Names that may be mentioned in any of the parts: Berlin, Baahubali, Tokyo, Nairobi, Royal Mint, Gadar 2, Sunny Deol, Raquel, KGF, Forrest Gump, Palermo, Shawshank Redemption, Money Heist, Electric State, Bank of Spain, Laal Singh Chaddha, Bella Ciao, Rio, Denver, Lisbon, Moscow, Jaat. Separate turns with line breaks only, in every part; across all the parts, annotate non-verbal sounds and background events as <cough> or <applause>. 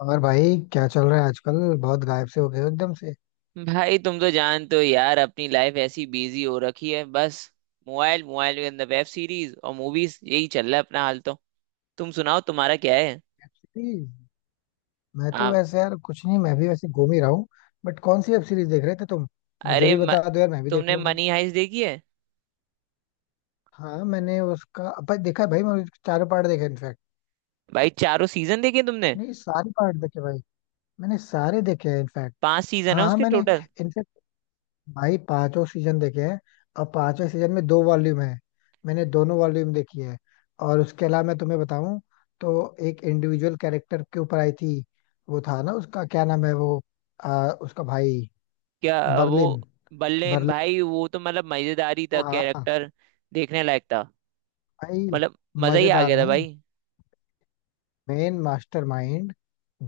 और भाई क्या चल रहा है आजकल। बहुत गायब से हो गए हो एकदम से।
भाई तुम तो जानते हो यार, अपनी लाइफ ऐसी बिजी हो रखी है। बस मोबाइल मोबाइल के अंदर वेब सीरीज और मूवीज, यही चल रहा है अपना हाल। तो तुम सुनाओ, तुम्हारा क्या है?
Web series. मैं तो
आप?
वैसे यार कुछ नहीं, मैं भी वैसे घूम ही रहा हूँ। बट कौन सी वेब सीरीज देख रहे थे तुम? मुझे
अरे
भी
म,
बता दो यार, मैं भी देख
तुमने
लूंगा।
मनी हाइस्ट देखी है?
हाँ मैंने उसका भाई देखा है, भाई मैंने उसके चारों पार्ट देखे इनफैक्ट।
भाई चारों सीजन देखे तुमने?
नहीं सारे पार्ट देखे भाई। मैंने सारे देखे हैं इनफैक्ट।
पांच सीजन
हाँ
है
हाँ
उसके
मैंने
टोटल।
इनफैक्ट भाई पांचों सीजन देखे हैं। और पांचों सीजन में दो वॉल्यूम है। मैंने दोनों वॉल्यूम देखी है। और उसके अलावा मैं तुम्हें बताऊं, तो एक इंडिविजुअल कैरेक्टर के ऊपर आई थी। वो था ना, उसका क्या नाम है वो, उसका भाई
क्या वो
बर्लिन।
बल्लेन?
बर्लिन।
भाई वो तो मतलब मजेदारी था
हाँ हाँ।
कैरेक्टर। देखने लायक था।
भाई
मतलब मजा ही आ
मजेदार
गया था
नहीं,
भाई।
Main mastermind.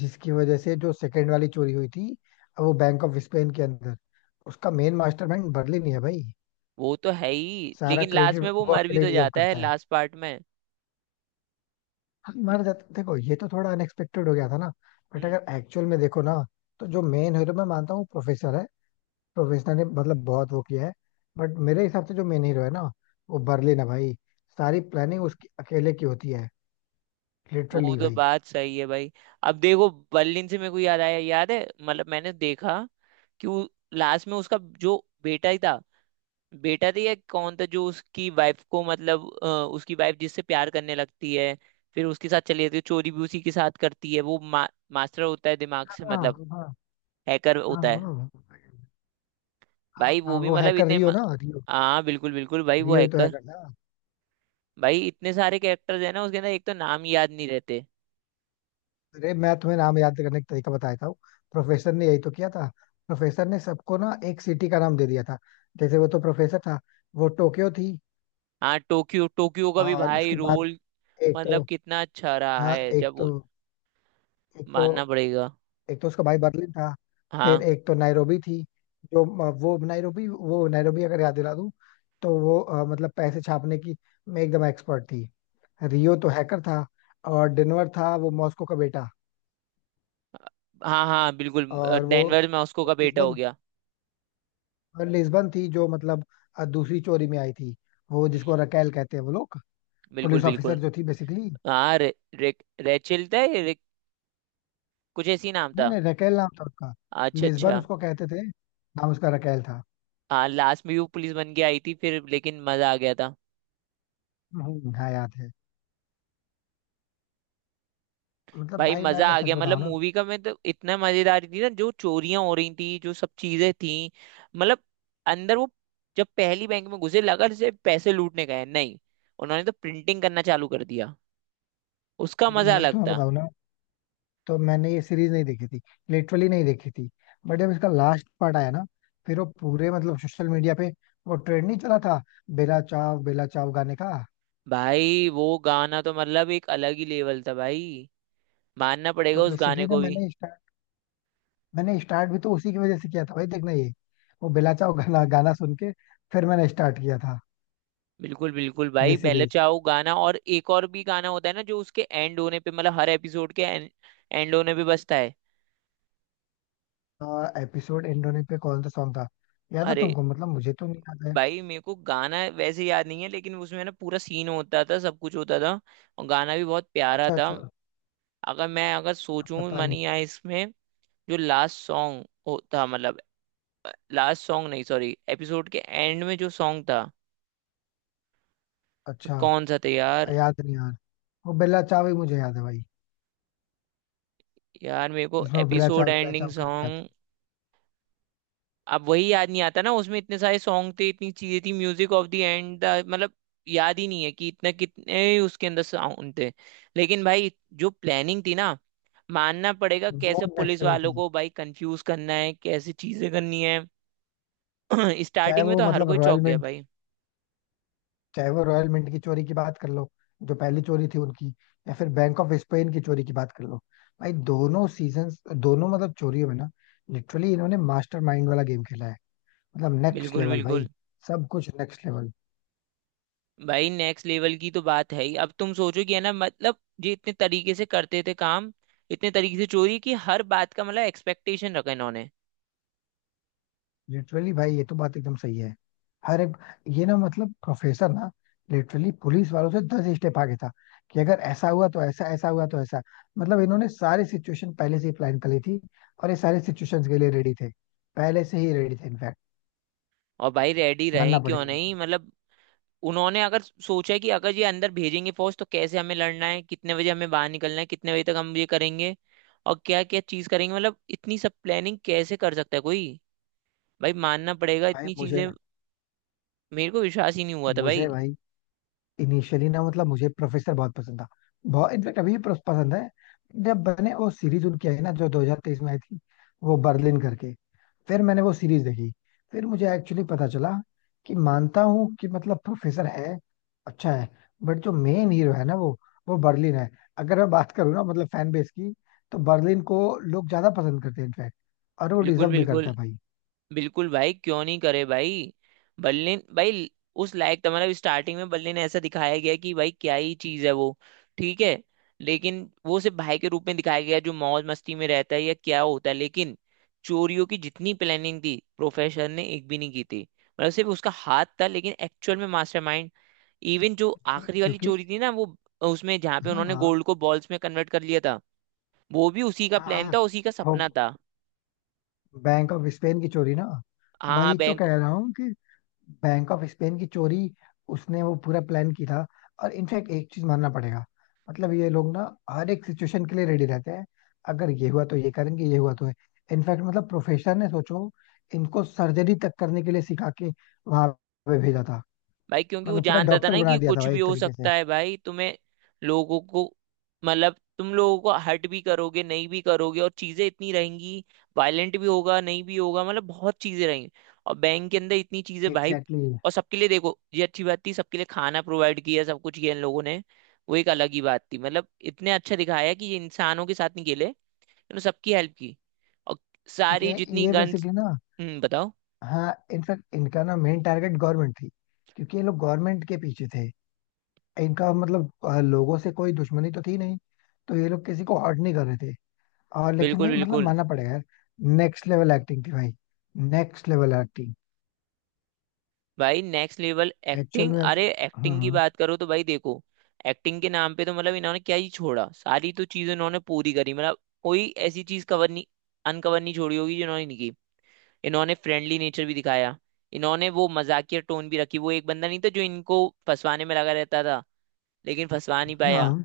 जिसकी वजह से जो सेकंड वाली चोरी हुई थी वो बैंक ऑफ स्पेन के अंदर, उसका मेन मास्टरमाइंड बर्लिन ही है भाई।
वो तो है ही,
सारा
लेकिन
क्रेडिट
लास्ट में वो
वो
मर भी
अकेले
तो
डिजर्व
जाता है,
करता है।
लास्ट पार्ट में।
हाँ, मर जाते देखो ये तो थोड़ा अनएक्सपेक्टेड हो गया था ना। बट
हम्म।
अगर एक्चुअल में देखो ना, तो जो मेन हीरो मैं मानता हूँ प्रोफेसर है। प्रोफेसर ने मतलब बहुत वो किया है। बट मेरे हिसाब से जो मेन हीरो है ना, वो बर्लिन है भाई। सारी प्लानिंग उसकी अकेले की होती है।
वो
लिटरली
तो
भाई।
बात सही है भाई। अब देखो, बर्लिन से मेरे को याद आया। याद है, मतलब मैंने देखा कि वो लास्ट में उसका जो बेटा ही था। बेटा था या कौन था जो उसकी वाइफ को, मतलब उसकी वाइफ जिससे प्यार करने लगती है, फिर उसके साथ चली जाती है, चोरी भी उसी के साथ करती है। वो मास्टर होता है दिमाग से,
हाँ
मतलब
हाँ।
हैकर
हाँ
होता है।
हाँ हाँ,
भाई वो
हाँ,
भी
वो
मतलब
हैकर रियो ना, रियो।
हाँ बिल्कुल बिल्कुल भाई, वो
रियो ही तो
हैकर।
हैकर था।
भाई इतने सारे कैरेक्टर्स है ना उसके अंदर, एक तो नाम याद नहीं रहते।
अरे मैं तुम्हें नाम याद करने का तरीका बताया था। प्रोफेसर ने यही तो किया था। प्रोफेसर ने सबको ना एक सिटी का नाम दे दिया था। जैसे वो तो प्रोफेसर था, वो टोक्यो थी।
हाँ टोक्यो, टोक्यो का भी
और
भाई
उसके बाद,
रोल,
एक तो
मतलब कितना अच्छा रहा
हाँ
है
एक तो एक तो
मानना पड़ेगा।
एक तो उसका भाई बर्लिन था। फिर
हाँ
एक तो नैरोबी थी। जो वो नैरोबी वो नैरोबी अगर याद दिला दूं, तो वो मतलब पैसे छापने की में एकदम एक्सपर्ट थी। रियो तो हैकर था। और डेनवर था वो मॉस्को का बेटा।
हाँ हाँ बिल्कुल।
और वो
डेनवर में उसको का बेटा हो
लिस्बन,
गया।
और लिस्बन थी जो मतलब दूसरी चोरी में आई थी। वो जिसको
हम्म,
रकेल कहते हैं वो लोग,
बिल्कुल
पुलिस ऑफिसर
बिल्कुल।
जो थी बेसिकली।
हाँ रे, रे, रेचल था ये, कुछ ऐसी नाम
नहीं
था।
नहीं, रकेल नाम था उसका।
अच्छा
लिस्बन
अच्छा।
उसको कहते थे, नाम उसका रकेल था।
हाँ लास्ट में भी वो पुलिस बन के आई थी फिर, लेकिन मजा आ गया था।
हाँ याद है। मतलब
भाई
भाई मैं
मजा
अगर
आ गया
सच
मतलब,
बताऊं ना
मूवी का मैं तो, इतना मजेदार थी ना, जो चोरियां हो रही थी, जो सब चीजें थी। मतलब अंदर वो जब पहली बैंक में घुसे, लगा जैसे पैसे लूटने गए हैं। नहीं, उन्होंने तो प्रिंटिंग करना चालू कर दिया। उसका
मतलब
मजा
मैं
अलग
तुम्हें
था।
बताऊं ना, तो मैंने ये सीरीज नहीं देखी थी। लिटरली नहीं देखी थी। बट जब इसका लास्ट पार्ट आया ना, फिर वो पूरे मतलब सोशल मीडिया पे वो ट्रेंड नहीं चला था, बेला चाव गाने का।
भाई वो गाना तो मतलब एक अलग ही लेवल था भाई। मानना पड़ेगा
तो
उस गाने
बेसिकली ना
को भी।
मैंने स्टार्ट भी तो उसी की वजह से किया था भाई देखना ये। वो बेला चाव गाना गाना सुन के, फिर मैंने स्टार्ट किया था
बिल्कुल बिल्कुल
ये
भाई। पहले
सीरीज।
चाहो गाना, और एक और भी गाना होता है ना जो उसके एंड होने पे, मतलब हर एपिसोड के एंड होने पे बजता है।
एपिसोड एंड होने पे कौन सा सॉन्ग था? याद है
अरे
तुमको? मतलब मुझे तो नहीं याद है।
भाई मेरे को गाना वैसे याद नहीं है, लेकिन उसमें ना पूरा सीन होता था, सब कुछ होता था, और गाना भी बहुत प्यारा
अच्छा
था।
अच्छा।
अगर मैं अगर सोचूं
पता नहीं।
मनी आए इसमें, जो लास्ट सॉन्ग होता मतलब, लास्ट सॉन्ग नहीं सॉरी, एपिसोड के एंड में जो सॉन्ग था,
अच्छा।
कौन सा था यार।
याद नहीं यार। वो बेला चाव ही मुझे याद है भाई।
यार मेरे को
इसमें वो
एपिसोड
बेला
एंडिंग
चाव करके आते
सॉन्ग, अब वही याद नहीं आता ना। उसमें इतने सारे सॉन्ग थे, इतनी चीजें थी, म्यूजिक ऑफ द एंड, मतलब याद ही नहीं है कि इतना कितने उसके अंदर साउंड थे। लेकिन भाई जो प्लानिंग थी ना, मानना पड़ेगा,
हैं। वो
कैसे पुलिस
नेक्स्ट लेवल
वालों
थी।
को भाई कंफ्यूज करना है, कैसे चीजें करनी है। <clears throat>
चाहे
स्टार्टिंग में
वो
तो हर
मतलब
कोई चौंक
रॉयल
गया
मिंट
भाई।
चाहे वो रॉयल मिंट की चोरी की बात कर लो, जो पहली चोरी थी उनकी, या फिर बैंक ऑफ स्पेन की चोरी की बात कर लो। भाई दोनों सीजन्स, दोनों मतलब चोरियों में ना लिटरली इन्होंने मास्टरमाइंड वाला गेम खेला है। मतलब नेक्स्ट
बिल्कुल
लेवल भाई।
बिल्कुल।
सब कुछ नेक्स्ट लेवल।
भाई नेक्स्ट लेवल की तो बात है ही। अब तुम सोचो कि है ना, मतलब ये इतने तरीके से करते थे काम, इतने तरीके से चोरी, कि हर बात का मतलब एक्सपेक्टेशन रखा इन्होंने।
लिटरली भाई ये तो बात एकदम सही है। हर एक, ये ना मतलब प्रोफेसर ना लिटरली पुलिस वालों से दस स्टेप आगे था। कि अगर ऐसा हुआ तो ऐसा, ऐसा हुआ तो ऐसा। मतलब इन्होंने सारी सिचुएशन पहले से ही प्लान कर ली थी। और ये सारे सिचुएशंस के लिए रेडी थे, पहले से ही रेडी थे इनफैक्ट।
और भाई रेडी रहे
मानना
क्यों
पड़ेगा
नहीं,
उनको।
मतलब उन्होंने अगर सोचा कि अगर ये अंदर भेजेंगे फौज, तो कैसे हमें लड़ना है, कितने बजे हमें बाहर निकलना है, कितने बजे तक हम ये करेंगे और क्या क्या चीज करेंगे, मतलब इतनी सब प्लानिंग कैसे कर सकता है कोई। भाई मानना पड़ेगा
भाई
इतनी
मुझे
चीजें।
ना
मेरे को विश्वास ही नहीं हुआ था
मुझे
भाई।
भाई इनिशियली ना मतलब मुझे प्रोफेसर बहुत पसंद था। बहुत इनफैक्ट अभी भी पसंद है। जब बने वो सीरीज उनकी आई ना जो 2023 में आई थी, वो बर्लिन करके, फिर मैंने वो सीरीज देखी। फिर मुझे एक्चुअली पता चला कि मानता हूँ कि मतलब प्रोफेसर है, अच्छा है। बट जो मेन हीरो है ना, वो बर्लिन है। अगर मैं बात करूँ ना मतलब फैन बेस की, तो बर्लिन को लोग ज्यादा पसंद करते हैं इनफैक्ट। और वो
बिल्कुल
डिजर्व भी करता
बिल्कुल।
है भाई।
बिल्कुल भाई क्यों नहीं करे भाई। बर्लिन भाई, उस लायक तो मतलब, स्टार्टिंग में बर्लिन ऐसा दिखाया गया कि भाई क्या ही चीज है वो। ठीक है। लेकिन वो सिर्फ भाई के रूप में दिखाया गया, जो मौज मस्ती में रहता है या क्या होता है। लेकिन चोरियों की जितनी प्लानिंग थी, प्रोफेसर ने एक भी नहीं की थी। मतलब सिर्फ उसका हाथ था, लेकिन एक्चुअल में मास्टरमाइंड। इवन जो
नहीं,
आखिरी वाली
क्योंकि
चोरी थी ना वो, उसमें जहाँ पे
हाँ
उन्होंने
हाँ
गोल्ड को बॉल्स में कन्वर्ट कर लिया था, वो भी उसी का प्लान
हाँ
था, उसी का
वो
सपना था।
बैंक ऑफ स्पेन की चोरी ना,
हाँ हाँ
वही तो
बैंक।
कह रहा हूँ कि बैंक ऑफ स्पेन की चोरी उसने वो पूरा प्लान किया था। और इनफैक्ट एक चीज मानना पड़ेगा, मतलब ये लोग ना हर एक सिचुएशन के लिए रेडी रहते हैं। अगर ये हुआ तो ये करेंगे, ये हुआ तो है। इनफैक्ट मतलब प्रोफेसर ने सोचो, इनको सर्जरी तक करने के लिए सिखा के वहां पे भेजा था।
भाई क्योंकि वो
मतलब पूरा
जानता था
डॉक्टर
ना
बना
कि
दिया था
कुछ
भाई
भी
एक
हो
तरीके से।
सकता है भाई, तुम्हें लोगों को, मतलब तुम लोगों को हर्ट भी करोगे, नहीं भी करोगे, और चीजें इतनी रहेंगी, वायलेंट भी होगा नहीं भी होगा, मतलब बहुत चीजें रहेंगी। और बैंक के अंदर इतनी चीजें भाई।
Exactly exactly।
और सबके लिए, देखो ये अच्छी बात थी, सबके लिए खाना प्रोवाइड किया, सब कुछ किया इन लोगों ने। वो एक अलग ही बात थी, मतलब इतने अच्छा दिखाया कि ये इंसानों के साथ नहीं खेले, इन्होंने सबकी हेल्प की, और सारी
ये
जितनी
ये
गन्स,
बेसिकली ना,
बताओ।
हाँ इनफैक्ट इनका ना मेन टारगेट गवर्नमेंट थी। क्योंकि ये लोग गवर्नमेंट के पीछे थे। इनका मतलब लोगों से कोई दुश्मनी तो थी नहीं। तो ये लोग किसी को हर्ट नहीं कर रहे थे। और लेकिन
बिल्कुल
भाई मतलब
बिल्कुल।
मानना पड़ेगा यार। नेक्स्ट लेवल एक्टिंग थी भाई। Next level acting.
भाई नेक्स्ट लेवल
एक्चुअल
एक्टिंग।
में
अरे एक्टिंग की
हाँ।
बात करो तो भाई देखो, एक्टिंग के नाम पे तो मतलब इन्होंने क्या ही छोड़ा। सारी तो चीज इन्होंने पूरी करी, मतलब कोई ऐसी चीज कवर नहीं, अनकवर नहीं छोड़ी होगी जो इन्होंने नहीं की। इन्होंने फ्रेंडली नेचर भी दिखाया, इन्होंने वो मजाकिया टोन भी रखी, वो एक बंदा नहीं था जो इनको फंसवाने में लगा रहता था, लेकिन फंसवा नहीं पाया,
हाँ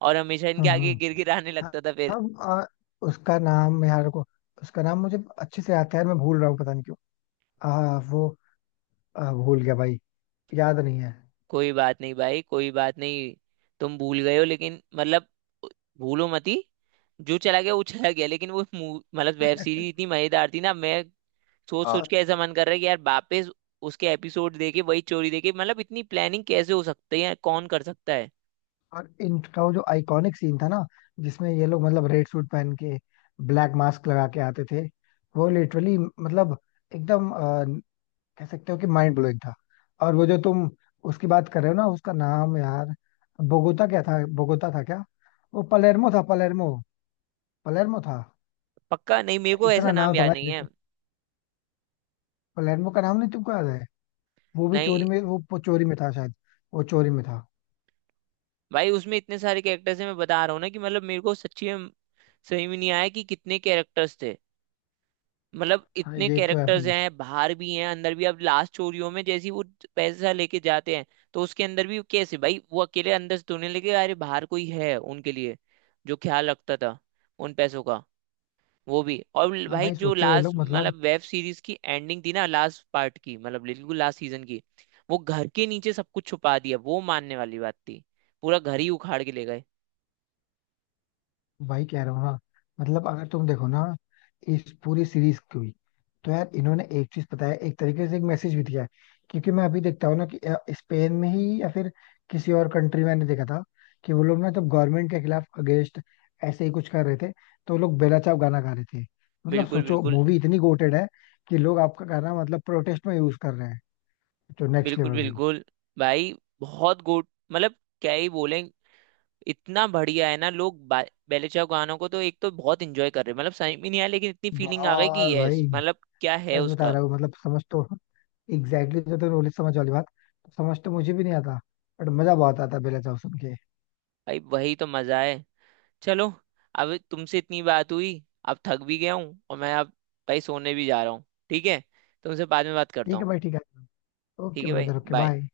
और हमेशा
हाँ
इनके
हाँ
आगे गिर गिर आने
हाँ।
लगता था फिर।
हाँ, हाँ, उसका नाम यार को, उसका नाम मुझे अच्छे से आता है, मैं भूल रहा हूँ पता नहीं क्यों। आ, वो भूल गया भाई, याद नहीं है।
कोई बात नहीं भाई, कोई बात नहीं। तुम भूल गए हो, लेकिन मतलब भूलो मती। जो चला गया वो चला गया। लेकिन वो मतलब वेब सीरीज इतनी
<laughs>
मजेदार थी ना, मैं सोच सोच
और
के ऐसा मन कर रहा है कि यार वापस उसके एपिसोड देखे, वही चोरी देखे, मतलब इतनी प्लानिंग कैसे हो सकती है, कौन कर सकता है।
और इनका वो जो आइकॉनिक सीन था ना, जिसमें ये लोग मतलब रेड सूट पहन के ब्लैक मास्क लगा के आते थे, वो लिटरली मतलब एकदम कह सकते हो कि माइंड ब्लोइंग था। और वो जो तुम उसकी बात कर रहे हो ना, उसका नाम यार, बोगोता था क्या, वो पलेर्मो था, पलेर्मो, पलेर्मो था।
पक्का नहीं, मेरे को ऐसा
इतना
नाम
नाम था
याद नहीं
भाई।
है।
पलेर्मो का नाम नहीं तुमको याद है? वो भी
नहीं
चोरी में वो चोरी में था शायद, वो चोरी में था।
भाई, उसमें इतने सारे कैरेक्टर्स हैं, मैं बता रहा हूँ ना कि मतलब मेरे को सच्ची में, सही में नहीं आया कि कितने कैरेक्टर्स थे। मतलब
हाँ
इतने
ये तो है
कैरेक्टर्स
भाई।
हैं, बाहर भी हैं अंदर भी। अब लास्ट चोरियों में जैसी वो पैसा लेके जाते हैं, तो उसके अंदर भी कैसे भाई वो अकेले अंदर से ढूंढने लगे, अरे बाहर कोई है उनके लिए जो ख्याल रखता था उन पैसों का। वो भी, और
और
भाई
भाई
जो
सोचो ये
लास्ट
लोग मतलब,
मतलब वेब सीरीज की एंडिंग थी ना, लास्ट पार्ट की, मतलब बिल्कुल लास्ट सीजन की, वो घर के नीचे सब कुछ छुपा दिया, वो मानने वाली बात थी। पूरा घर ही उखाड़ के ले गए।
वही कह रहा हूँ हाँ। मतलब अगर तुम देखो ना इस पूरी सीरीज की हुई, तो यार इन्होंने एक चीज पता है, एक तरीके से एक मैसेज भी दिया है। क्योंकि मैं अभी देखता हूँ ना कि स्पेन में ही या फिर किसी और कंट्री में मैंने देखा था कि वो लोग ना जब गवर्नमेंट के खिलाफ अगेंस्ट ऐसे ही कुछ कर रहे थे, तो वो लोग बेला चाव गाना गा रहे थे। मतलब
बिल्कुल
सोचो
बिल्कुल।
मूवी इतनी गोटेड है कि लोग आपका गाना मतलब प्रोटेस्ट में यूज कर रहे हैं। तो नेक्स्ट
बिल्कुल
लेवल भाई।
बिल्कुल। भाई बहुत गुड, मतलब क्या ही बोले। इतना बढ़िया है ना, लोग बेले चाव गानों को तो एक तो बहुत इंजॉय कर रहे हैं, मतलब समझ में नहीं आया, लेकिन इतनी फीलिंग आ गई कि
बहुत
यस
भाई
मतलब, क्या है
सच बता
उसका।
रहा हूँ। मतलब समझ तो एग्जैक्टली exactly जो तो रोली समझ वाली बात, समझ तो मुझे भी नहीं आता। बट मजा बहुत आता बेला चाव सुन के।
भाई वही तो मजा है। चलो, अब तुमसे इतनी बात हुई, अब थक भी गया हूँ, और मैं अब भाई सोने भी जा रहा हूँ। ठीक है? तुमसे बाद में बात करता
ठीक है
हूँ।
भाई ठीक है।
ठीक
ओके
है भाई,
ब्रदर, ओके
बाय।
बाय।